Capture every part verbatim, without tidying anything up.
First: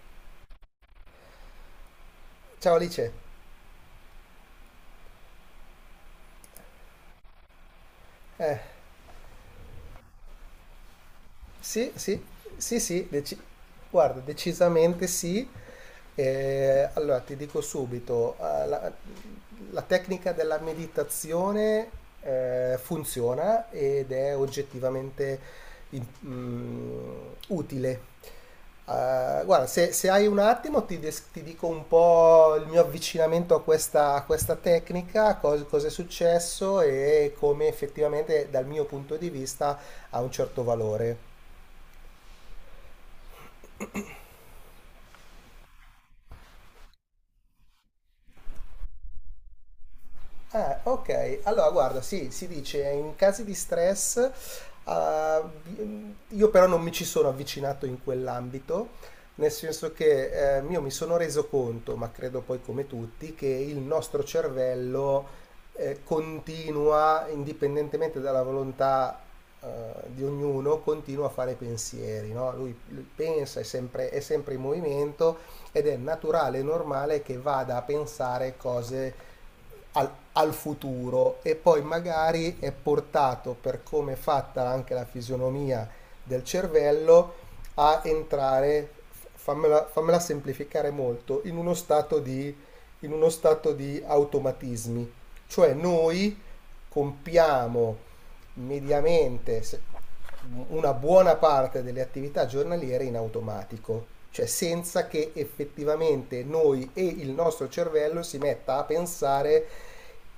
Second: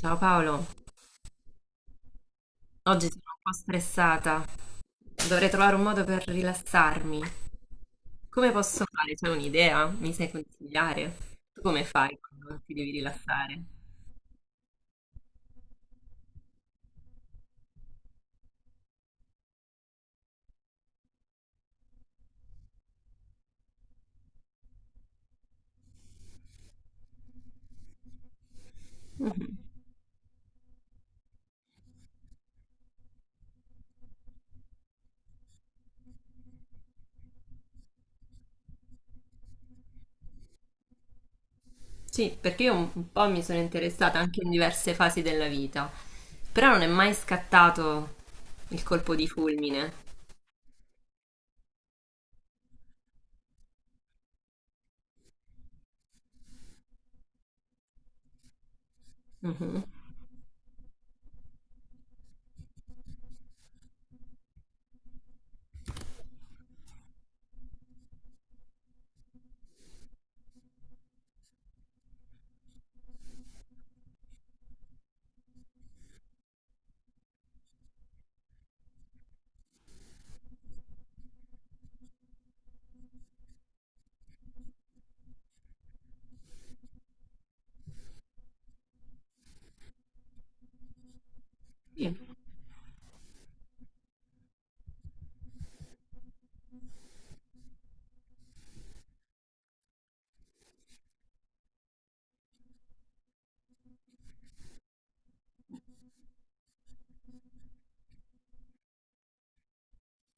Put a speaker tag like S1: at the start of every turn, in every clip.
S1: Ciao Paolo,
S2: Ciao
S1: oggi
S2: Alice.
S1: sono un po' stressata. Dovrei trovare un modo per rilassarmi. Come
S2: Eh,
S1: posso fare? C'è un'idea? Mi sai consigliare? Tu come
S2: sì,
S1: fai
S2: sì,
S1: quando ti
S2: sì,
S1: devi
S2: sì, deci-
S1: rilassare?
S2: guarda, decisamente sì. Eh, allora ti dico subito, eh, la- la tecnica della meditazione eh, funziona ed è oggettivamente in- mm, utile. Eh,
S1: Mhm.
S2: guarda, se, se hai un attimo ti, des- ti dico un po' il mio avvicinamento a questa, a questa tecnica, cos- cosa è successo e come effettivamente dal mio punto di vista ha un certo valore.
S1: Sì, perché io un un po' mi sono interessata anche in diverse fasi della vita, però non è mai scattato il colpo di fulmine.
S2: Ah, ok. Allora, guarda, sì, si dice in casi di stress, ah, vi- io però non mi ci sono avvicinato in quell'ambito, nel
S1: Mhm.
S2: senso che eh, io mi sono reso conto, ma credo poi come tutti, che il nostro cervello eh, continua, indipendentemente dalla volontà eh, di ognuno, continua a fare pensieri, no? Lui, lui pensa, è sempre, è sempre in movimento ed è naturale e normale che vada a pensare cose al, al futuro e poi magari è portato per come è fatta anche la fisionomia del cervello a entrare, fammela, fammela semplificare molto, in uno
S1: Sì,
S2: stato di, in uno stato di automatismi. Cioè noi compiamo mediamente, se- una buona parte delle attività giornaliere in automatico, cioè senza che effettivamente noi e il nostro cervello si metta a pensare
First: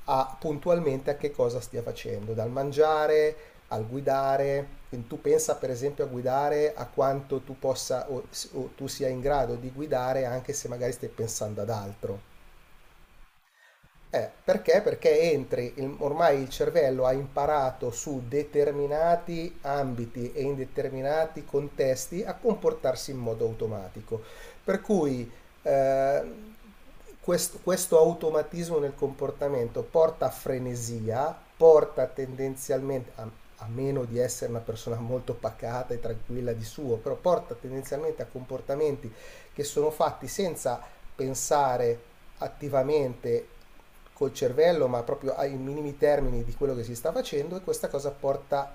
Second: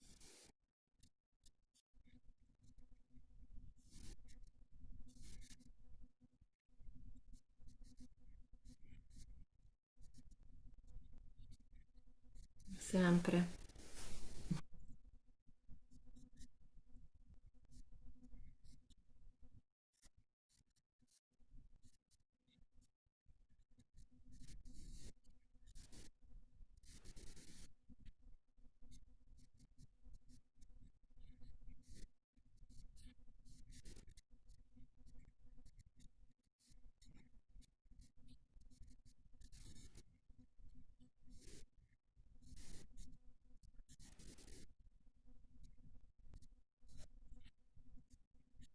S2: a, puntualmente a che cosa stia facendo, dal mangiare al guidare. Quindi tu pensa per esempio a guidare a quanto tu possa o, o tu sia in grado di guidare anche se magari stai pensando ad altro.
S1: sempre.
S2: Eh, perché? Perché entri, il- ormai il cervello ha imparato su determinati ambiti e in determinati contesti a comportarsi in modo automatico. Per cui eh, quest- questo automatismo nel comportamento porta a frenesia, porta tendenzialmente, a, a meno di essere una persona molto pacata e tranquilla di suo, però porta tendenzialmente a comportamenti che sono fatti senza pensare attivamente col cervello, ma proprio ai minimi termini di quello che si sta facendo e questa cosa porta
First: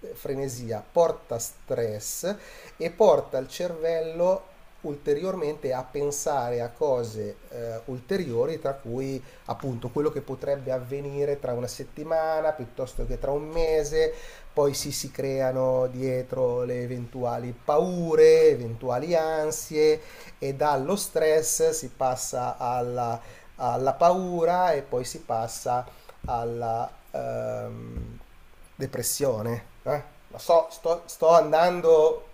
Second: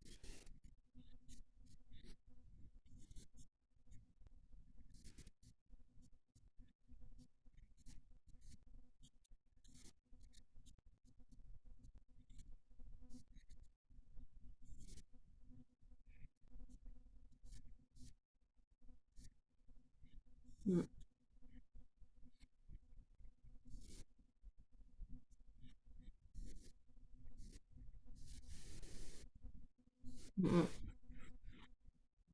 S2: eh, frenesia, porta stress e porta il cervello ulteriormente a pensare a cose eh, ulteriori, tra cui appunto quello che potrebbe avvenire tra una settimana piuttosto che tra un mese, poi si, si creano dietro le eventuali paure, eventuali ansie, e
S1: Mm,
S2: dallo stress si passa alla, alla paura e poi si passa alla ehm, depressione. eh. Lo
S1: mm,
S2: so,
S1: mm.
S2: sto, sto andando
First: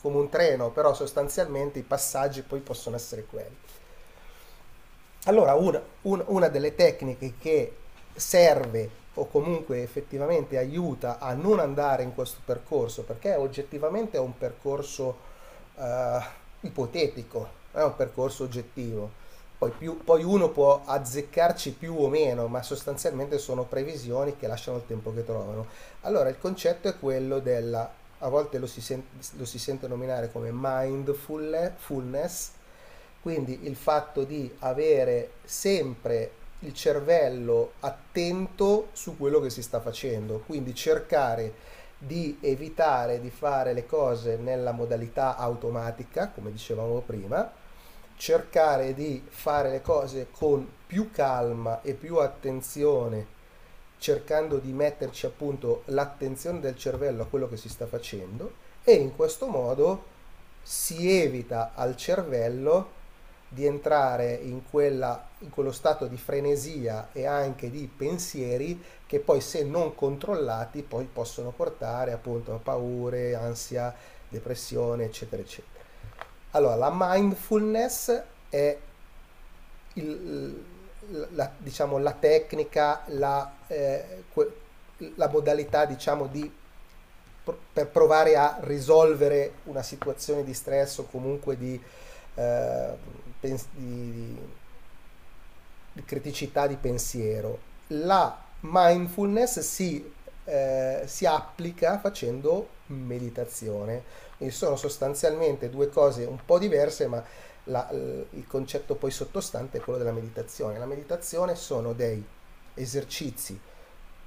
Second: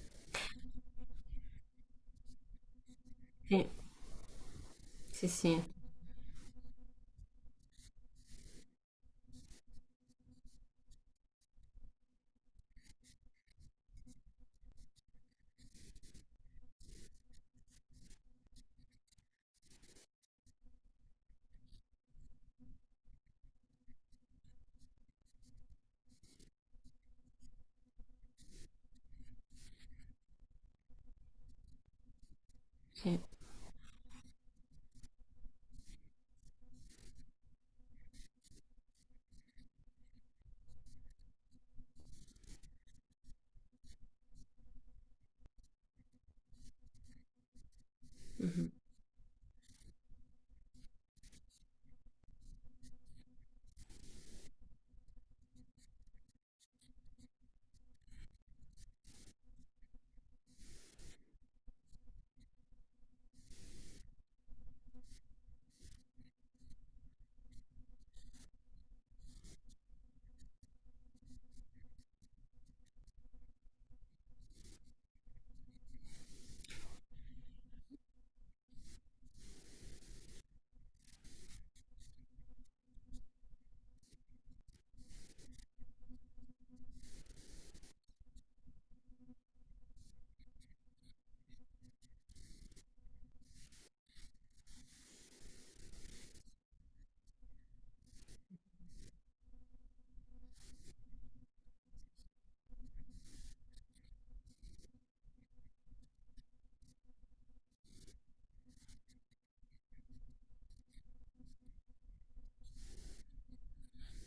S2: come un treno, però sostanzialmente i passaggi poi possono essere quelli.
S1: Sì, sì,
S2: Allora,
S1: sì,
S2: una, un- una delle tecniche che serve o comunque effettivamente aiuta a non andare in questo percorso, perché oggettivamente è un percorso eh, ipotetico, non è un percorso oggettivo. Poi, più- poi uno può azzeccarci più o meno, ma sostanzialmente sono previsioni che lasciano il tempo che trovano. Allora, il concetto è quello della, a volte lo si, sen- lo si sente nominare come mindfulness,
S1: sì.
S2: quindi il fatto di avere sempre il cervello attento su quello che si sta facendo, quindi cercare di evitare di fare le cose nella modalità automatica, come dicevamo prima,
S1: Mhm,
S2: cercare di fare le cose con più calma e più attenzione cercando di metterci appunto l'attenzione del cervello a quello che si sta facendo e in questo modo si evita al cervello di entrare in, quella, in quello stato di frenesia e anche di pensieri che poi se non controllati poi possono portare appunto a paure, ansia, depressione eccetera eccetera. Allora la mindfulness è il- la, diciamo, la tecnica, la, eh, que- la modalità diciamo, di, per provare a risolvere una situazione di stress o comunque di, eh, pens- di- di- criticità di pensiero, la mindfulness si, eh, si applica facendo meditazione. Quindi sono sostanzialmente due cose un po' diverse, ma la- l- il concetto poi sottostante è quello della meditazione. La meditazione sono dei esercizi,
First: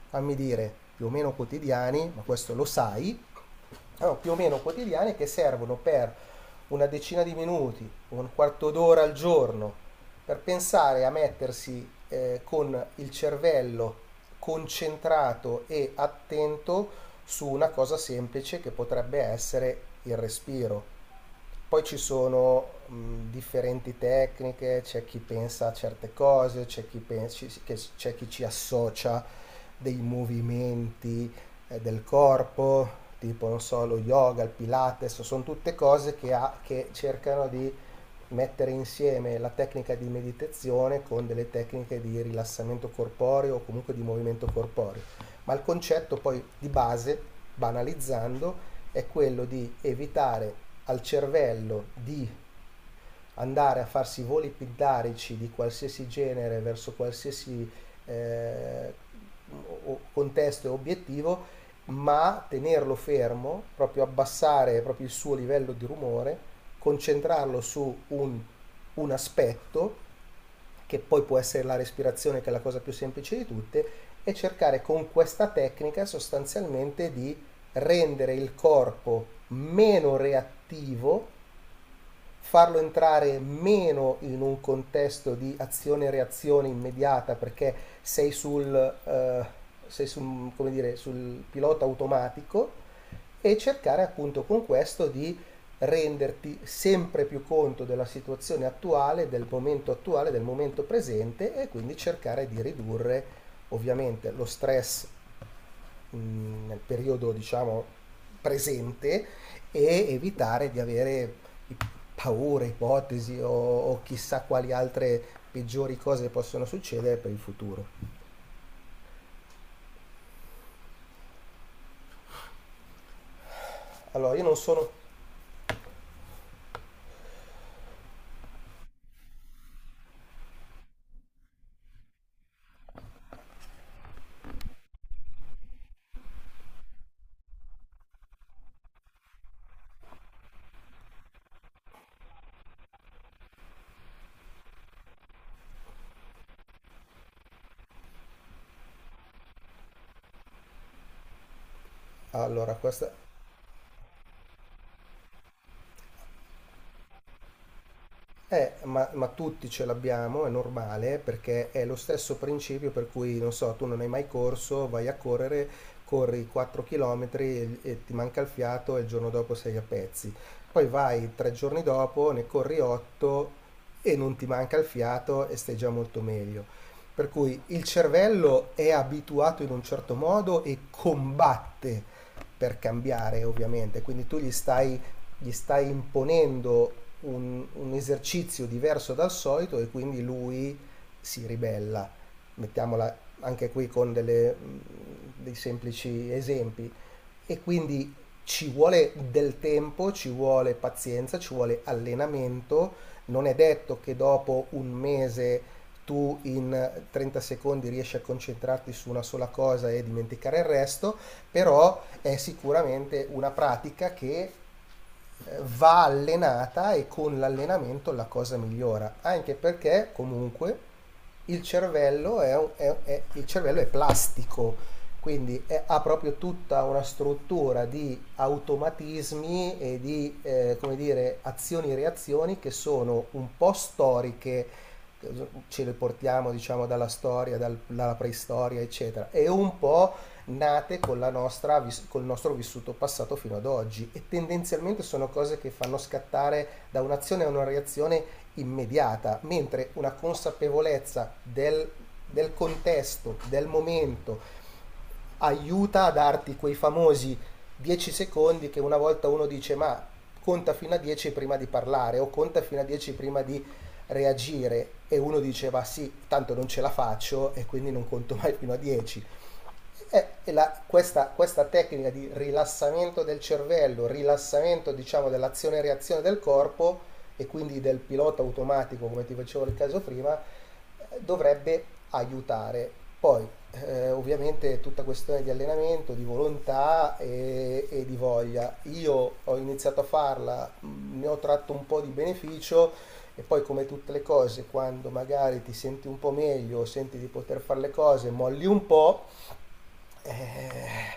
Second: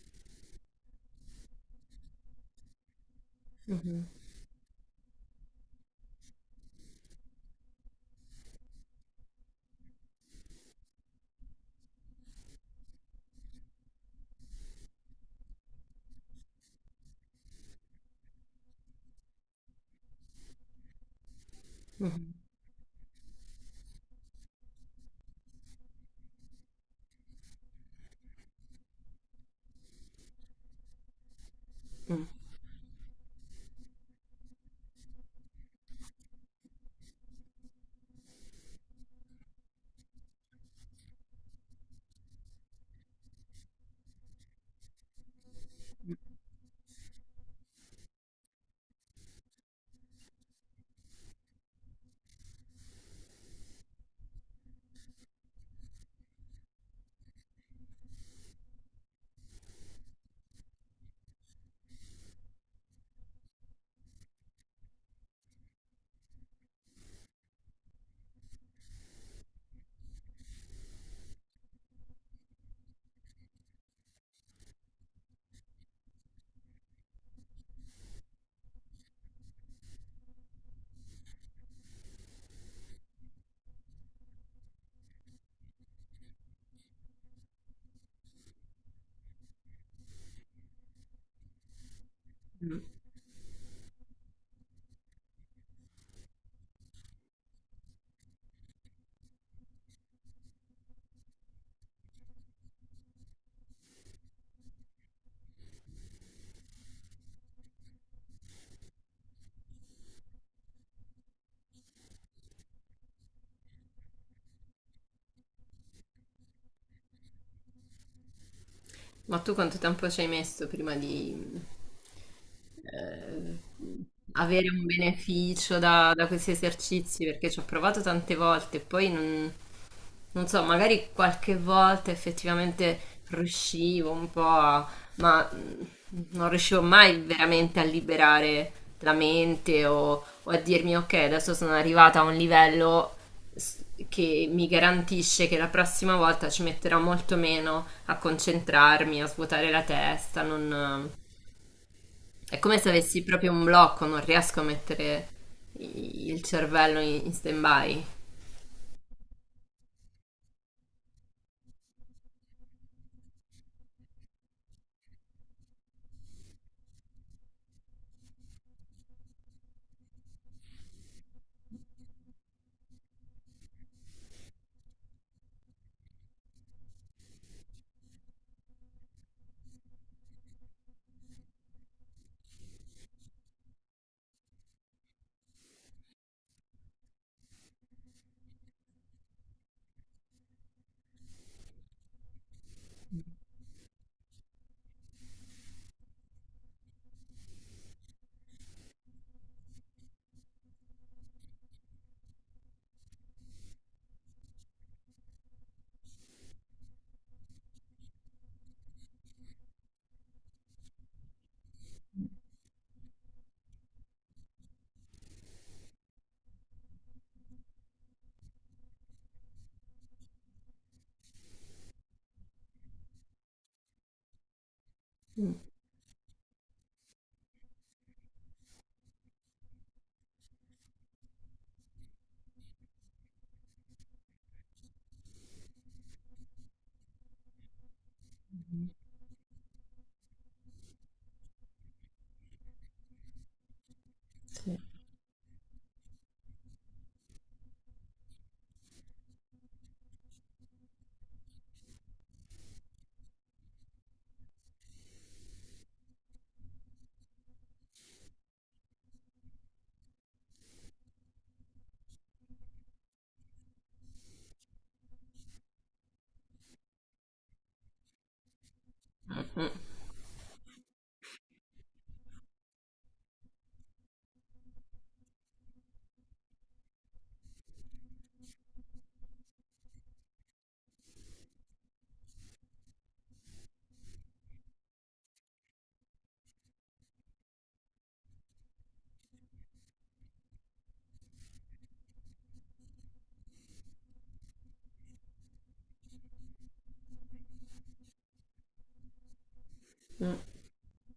S2: fammi dire, più o meno quotidiani, ma questo lo sai,
S1: mhm,
S2: allora, più o meno quotidiane che servono per una decina di minuti, un quarto d'ora al giorno, per pensare a mettersi eh, con il cervello concentrato e attento su una cosa semplice che potrebbe essere il respiro. Poi ci
S1: mhm,
S2: sono mh, differenti tecniche, c'è chi pensa a certe cose, c'è chi, pensi- che- c'è chi ci associa dei movimenti eh, del
S1: mm,
S2: corpo, tipo non so, lo yoga, il pilates, sono tutte cose che, ha- che cercano di mettere insieme la tecnica di meditazione con delle tecniche di rilassamento corporeo o comunque di movimento corporeo. Ma il concetto poi di base, banalizzando, è quello di evitare al cervello di andare a farsi voli pindarici di qualsiasi genere verso qualsiasi eh, o- contesto e obiettivo, ma tenerlo fermo, proprio abbassare proprio il suo livello di rumore, concentrarlo su un, un aspetto che poi può essere la respirazione che è la cosa più semplice di tutte, e cercare con questa tecnica sostanzialmente di rendere il corpo meno reattivo farlo entrare meno in un contesto di azione-reazione immediata perché sei sul, eh, sei sul, come dire, sul pilota automatico
S1: mm.
S2: e cercare appunto con questo di renderti sempre più conto della situazione attuale, del momento attuale, del momento presente e quindi cercare di ridurre ovviamente lo stress mh, nel periodo diciamo presente e evitare di avere i- paure, ipotesi o, o chissà quali altre peggiori cose possono succedere per il futuro.
S1: Ma tu quanto tempo ci hai messo prima di eh,
S2: Allora, io non
S1: avere un
S2: sono...
S1: beneficio da, da questi esercizi? Perché ci ho provato tante volte e poi non, non so, magari qualche volta effettivamente riuscivo un po' a, ma mm, non riuscivo mai veramente a liberare la mente o, o a dirmi ok, adesso sono arrivata a un livello s- che mi garantisce che la prossima volta ci metterò molto meno a concentrarmi, a svuotare la testa, non- è
S2: Allora,
S1: come se
S2: questa.
S1: avessi proprio un blocco, non riesco a mettere i- il cervello in, in stand-by.
S2: Eh, ma, ma tutti ce l'abbiamo, è normale, perché è lo stesso principio per cui, non so, tu non hai mai corso, vai a correre, corri quattro chilometri e e ti manca il fiato e il giorno dopo sei a pezzi. Poi vai tre giorni dopo, ne corri otto e non ti manca il fiato e stai già molto meglio. Per cui il cervello è abituato in un certo modo e combatte per cambiare, ovviamente. Quindi tu gli stai gli stai imponendo un, un esercizio diverso dal solito e quindi lui si ribella. Mettiamola anche qui con delle, mm, dei semplici esempi. E quindi ci vuole del tempo, ci vuole pazienza, ci vuole allenamento. Non è detto che dopo un mese tu in trenta secondi riesci a concentrarti su una sola cosa e dimenticare il resto, però è sicuramente una pratica che eh, va allenata e con l'allenamento la cosa migliora, anche perché comunque il cervello è, un- è- è- il cervello è plastico,
S1: Mm.
S2: quindi è- ha proprio tutta una struttura di automatismi e di eh, come dire, azioni e reazioni che sono un po' storiche, ce le portiamo diciamo dalla storia, dal- dalla preistoria, eccetera, e un po' nate con la nostra, vis- col nostro vissuto passato fino ad oggi e
S1: Sì.
S2: tendenzialmente sono cose che fanno scattare da un'azione a una reazione immediata, mentre una consapevolezza del, del contesto, del momento, aiuta a darti quei famosi dieci secondi che una volta uno dice ma conta fino a dieci prima di parlare o conta fino a dieci prima di reagire e uno dice ma sì, tanto non ce la faccio e quindi non conto mai fino a dieci
S1: Mm-mm.
S2: e la- questa, questa tecnica di rilassamento del cervello, rilassamento diciamo dell'azione e reazione del corpo e quindi del pilota automatico, come ti facevo nel caso prima, eh, dovrebbe aiutare. Poi, eh, ovviamente, è tutta questione di allenamento, di volontà e, e di voglia. Io ho iniziato a farla, mh, ne ho tratto un po' di beneficio e poi, come tutte le cose, quando magari ti senti un po' meglio, senti di poter fare le cose, molli un po'
S1: Mm.
S2: eh,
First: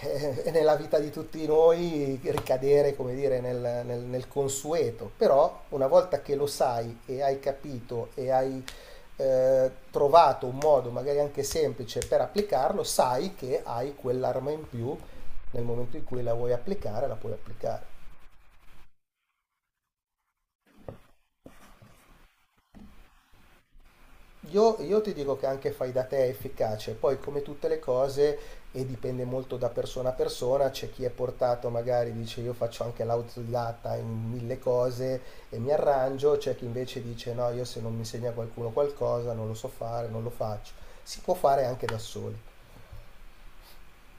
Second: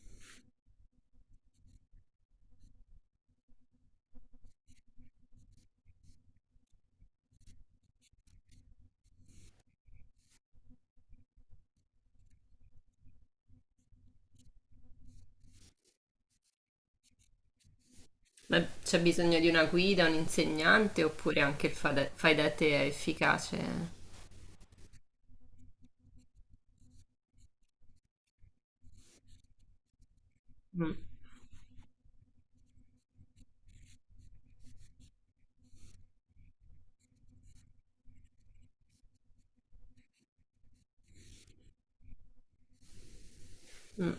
S2: eh, nella vita di tutti noi ricadere, come dire, nel, nel- nel consueto, però una volta che lo sai e hai capito e hai eh, trovato un modo magari anche semplice per applicarlo, sai che hai quell'arma in più nel momento in cui la vuoi applicare, la puoi applicare.
S1: Ma c'è bisogno di una guida, un insegnante oppure anche il fade- fai da te è efficace?
S2: Io, io ti dico che anche fai da te è efficace, poi come tutte le cose, e dipende molto da persona a persona, c'è
S1: Mm,
S2: chi è portato magari dice io faccio anche l'autodidatta in mille cose e mi arrangio, c'è chi invece dice no, io se non mi insegna qualcuno qualcosa non lo so fare, non lo faccio. Si può fare anche da soli.
S1: mm.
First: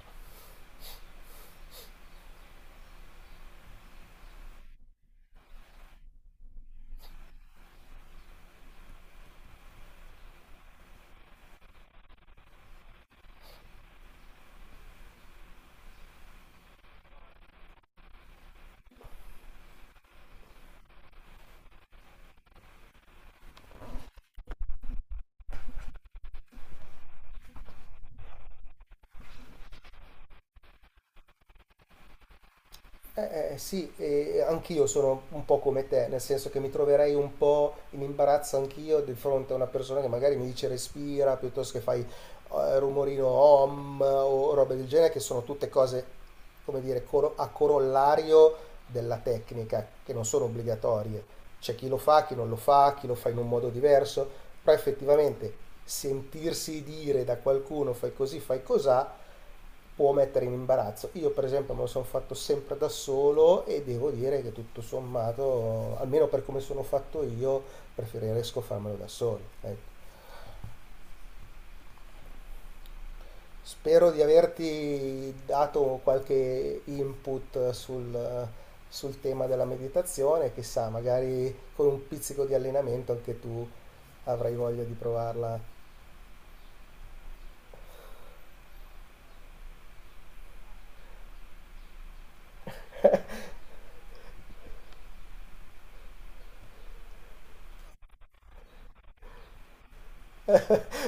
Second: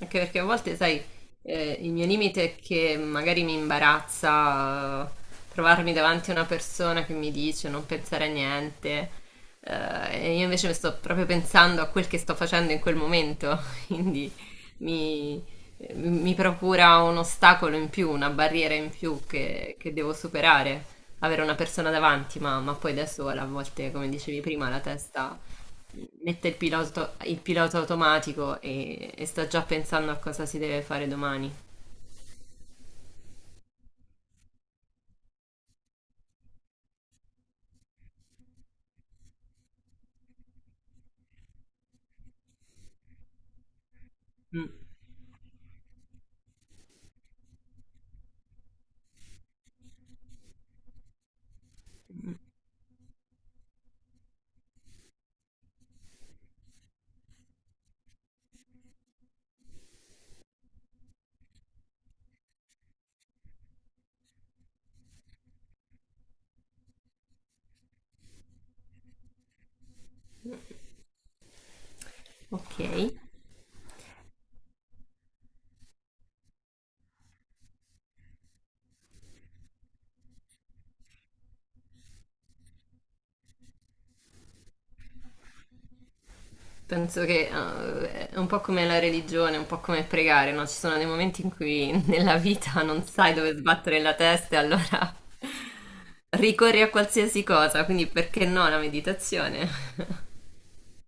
S1: Anche perché a volte, sai, eh, il mio limite è che magari mi imbarazza eh, trovarmi davanti a una persona che mi dice non pensare a niente, eh, e io invece mi sto proprio pensando a quel che sto facendo in quel momento, quindi mi, mi procura un ostacolo in più, una barriera in più che, che devo superare. Avere una persona davanti, ma, ma poi da sola, a volte, come dicevi prima, la testa mette il pilota, il pilota automatico e, e sta già pensando a cosa si deve fare domani.
S2: Eh, eh, sì, e anch'io sono un po' come te, nel senso che mi troverei un po' in imbarazzo anch'io di fronte a una persona che magari mi dice respira piuttosto che fai eh, rumorino om o
S1: Mm.
S2: robe del genere, che sono tutte cose, come dire, coro- a corollario della tecnica, che non sono obbligatorie. C'è chi lo fa, chi non lo fa, chi lo fa in un modo diverso, però effettivamente sentirsi dire da qualcuno fai così, fai cosà può mettere in imbarazzo. Io per esempio me lo sono fatto sempre da solo e devo dire che tutto sommato, almeno per come sono fatto io, preferisco farmelo da solo. Ecco.
S1: Ok,
S2: Spero di averti dato qualche input sul, sul tema della meditazione, chissà, magari con un pizzico di allenamento anche tu avrai voglia di provarla.
S1: penso che eh, è un po' come la religione, un po' come pregare, no? Ci sono dei momenti in cui nella vita non sai dove sbattere la testa e allora ricorri a qualsiasi cosa, quindi perché no la meditazione?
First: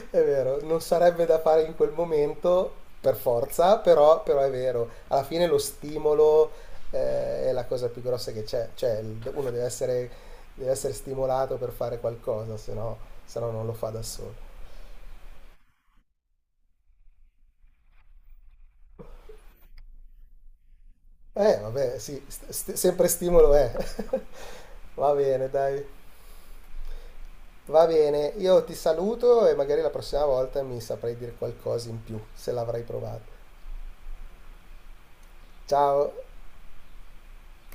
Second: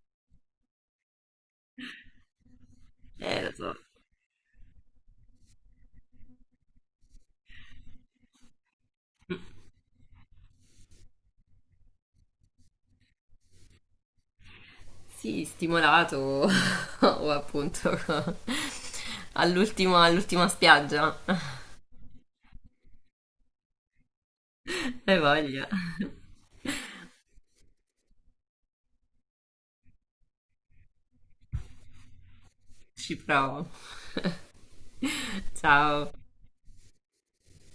S2: È vero, non sarebbe da fare in quel momento per
S1: Eh, lo so.
S2: forza, però, però è vero, alla fine lo stimolo eh, è la cosa più grossa che c'è, cioè il-
S1: Mm.
S2: uno deve essere, deve essere stimolato per fare qualcosa, se no, se no non lo fa da solo.
S1: Sì, stimolato o appunto all'ultimo- all'ultima spiaggia.
S2: Eh, vabbè, sì, st- st- sempre stimolo è. Va
S1: Hai
S2: bene,
S1: voglia.
S2: dai. Va bene, io ti saluto e magari la prossima volta mi saprai dire qualcosa in più, se l'avrai
S1: Ci
S2: provato.
S1: provo.
S2: Ciao.
S1: Ciao.